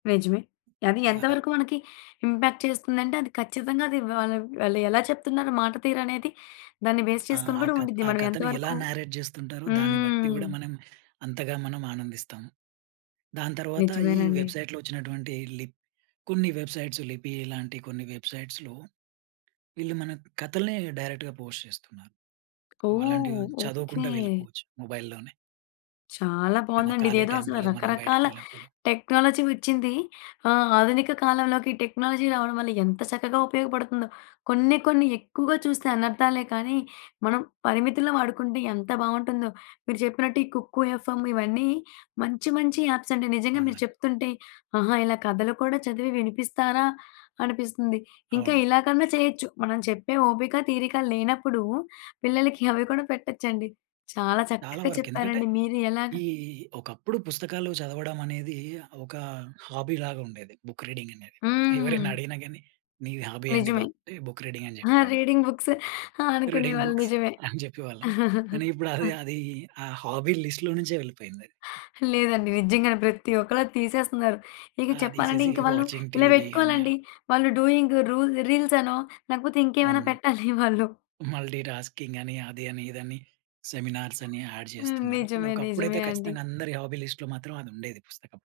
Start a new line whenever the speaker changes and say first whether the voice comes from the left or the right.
left: నిజమే. అది
right: ఆ!
left: ఎంత
right: అప్
left: వరకు మనకి ఇంపాక్ట్ చేస్తుందంటే అది ఖచ్చితంగా అది వాళ్ వాళ్ళెలా చెప్తున్నారు మాట తీరనేది దాన్ని బేస్
right: ఆ!
left: చేసుకొని
right: ఆ
left: గూడా
right: కథ్
left: ఉండిద్ది.
right: ఆ
left: మనమెంత
right: కథని ఎలా
left: వరుకు
right: నారేట్ జేస్తుంటారో దాన్ని బట్టి
left: హ్మ్.
right: గూడా మనం అంతగా మనం ఆనందిస్తాం. దాని తర్వాత ఈ
left: నిజమేనండి.
right: వెబ్సైట్‌లో ఒచ్చినటువంటి లిప్ కొన్ని వెబ్సైట్స్ లిపీలాంటి కొన్ని వెబ్సైట్స్‌లో వీళ్ళు మన కథల్ని డైరెక్ట్‌గా పోస్ట్ జేస్తున్నారు. వలాంటివి
left: ఓహ్! ఓకే.
right: చదువుకుంటా వెళ్ళిపోవచ్చు మొబైల్‌లోనే.
left: చాలా
right: ఏన్న
left: బావుందండి.
right: ఖాళీ
left: ఇదేదో అసలు
right: టైమ్‌లలో మనం
left: రకరకాల
right: బయటికెళ్ళినప్పుడు.
left: టెక్నాలజీ వచ్చింది. ఆహ్, ఆధునిక కాలంలోకి టెక్నాలజీ రావడం వల్ల ఎంత చక్కగా ఉపయోగపడతుందో. కొన్ని కొన్ని ఎక్కువగా చూస్తే అనర్ధాలే కానీ మనం పరిమితుల్లో వాడుకుంటే ఎంత బావుంటుందో. మీరు జెప్పినట్టు ఈ కుక్కు ఎఫ్‌ఎ‌మ్ ఇవన్నీ మంచి మంచి యాప్సండి నిజంగా మీరు
right: అవునండి.
left: చెప్తుంటే ఆహా! ఇలా కథలు కూడా చదివి వినిపిస్తారా? అనిపిస్తుంది. ఇంకా
right: అవును.
left: ఇలాగన్నా చేయొచ్చు. మనం చెప్పే ఓపిక, తీరిక లేనప్పుడు పిల్లలకి అవి కూడా పెట్టొచ్చండి. చాలా
right: చాలా
left: చక్కగా
right: వరకెందుకంటే
left: చెప్పారండి. మీరు ఎలాగా
right: ఈ ఒకప్పుడు పుస్తకాలు చదవడమనేది ఒక హాబీలాగుండేది బుక్ రీడింగనేది. ఎవరైనా
left: హ్మ్.
right: అడిగినా గానీ "నీ హాబీ ఏంటి
left: నిజమే.
right: బాబు?" అంటే బుక్ రీడింగని
left: ఆ!
right: జెప్పేవాళ్ళం.
left: రీడింగ్ బుక్స్
right: రీడింగ్
left: అనుకునేవాళ్ళు
right: బుక్స్
left: నిజమే.
right: అని జెప్పేవాళ్ళం. కానీ ఇప్పుడది అదీ ఆ హాబీ లిస్ట్‌లో నుంచే వెళ్ళిపోయిందది.
left: లేదండి. నిజంగానే. ప్రత్తి ఒక్కళ్ళది తీసేస్తున్నారు. ఇగ
right: ఆ!
left: చెప్పాలంటే
right: తీసేసి
left: ఇంక వాళ్ళు
right: వాచింగ్
left: ఇలా
right: టీవీ అని
left: బెట్టుకోవాలండి.
right: అలా.
left: వాళ్ళు డూయింగ్ రూల్ రీల్సనో లేకపోతే ఇంకేమైనా
right: అవును.
left: పెట్టాలి వాళ్ళు.
right: మల్టీ టాస్కింగని అదని ఇదని సెమినార్సని యాడ్
left: హ్మ్.
right: జేస్తున్నారు. కానీ
left: నిజమే.
right: ఒకప్పుడైతే
left: నిజమే అండి.
right: ఖచ్చితంగా అందరి హాబీ లిస్ట్‌లో మాత్రం అదుండేది పుస్తకం.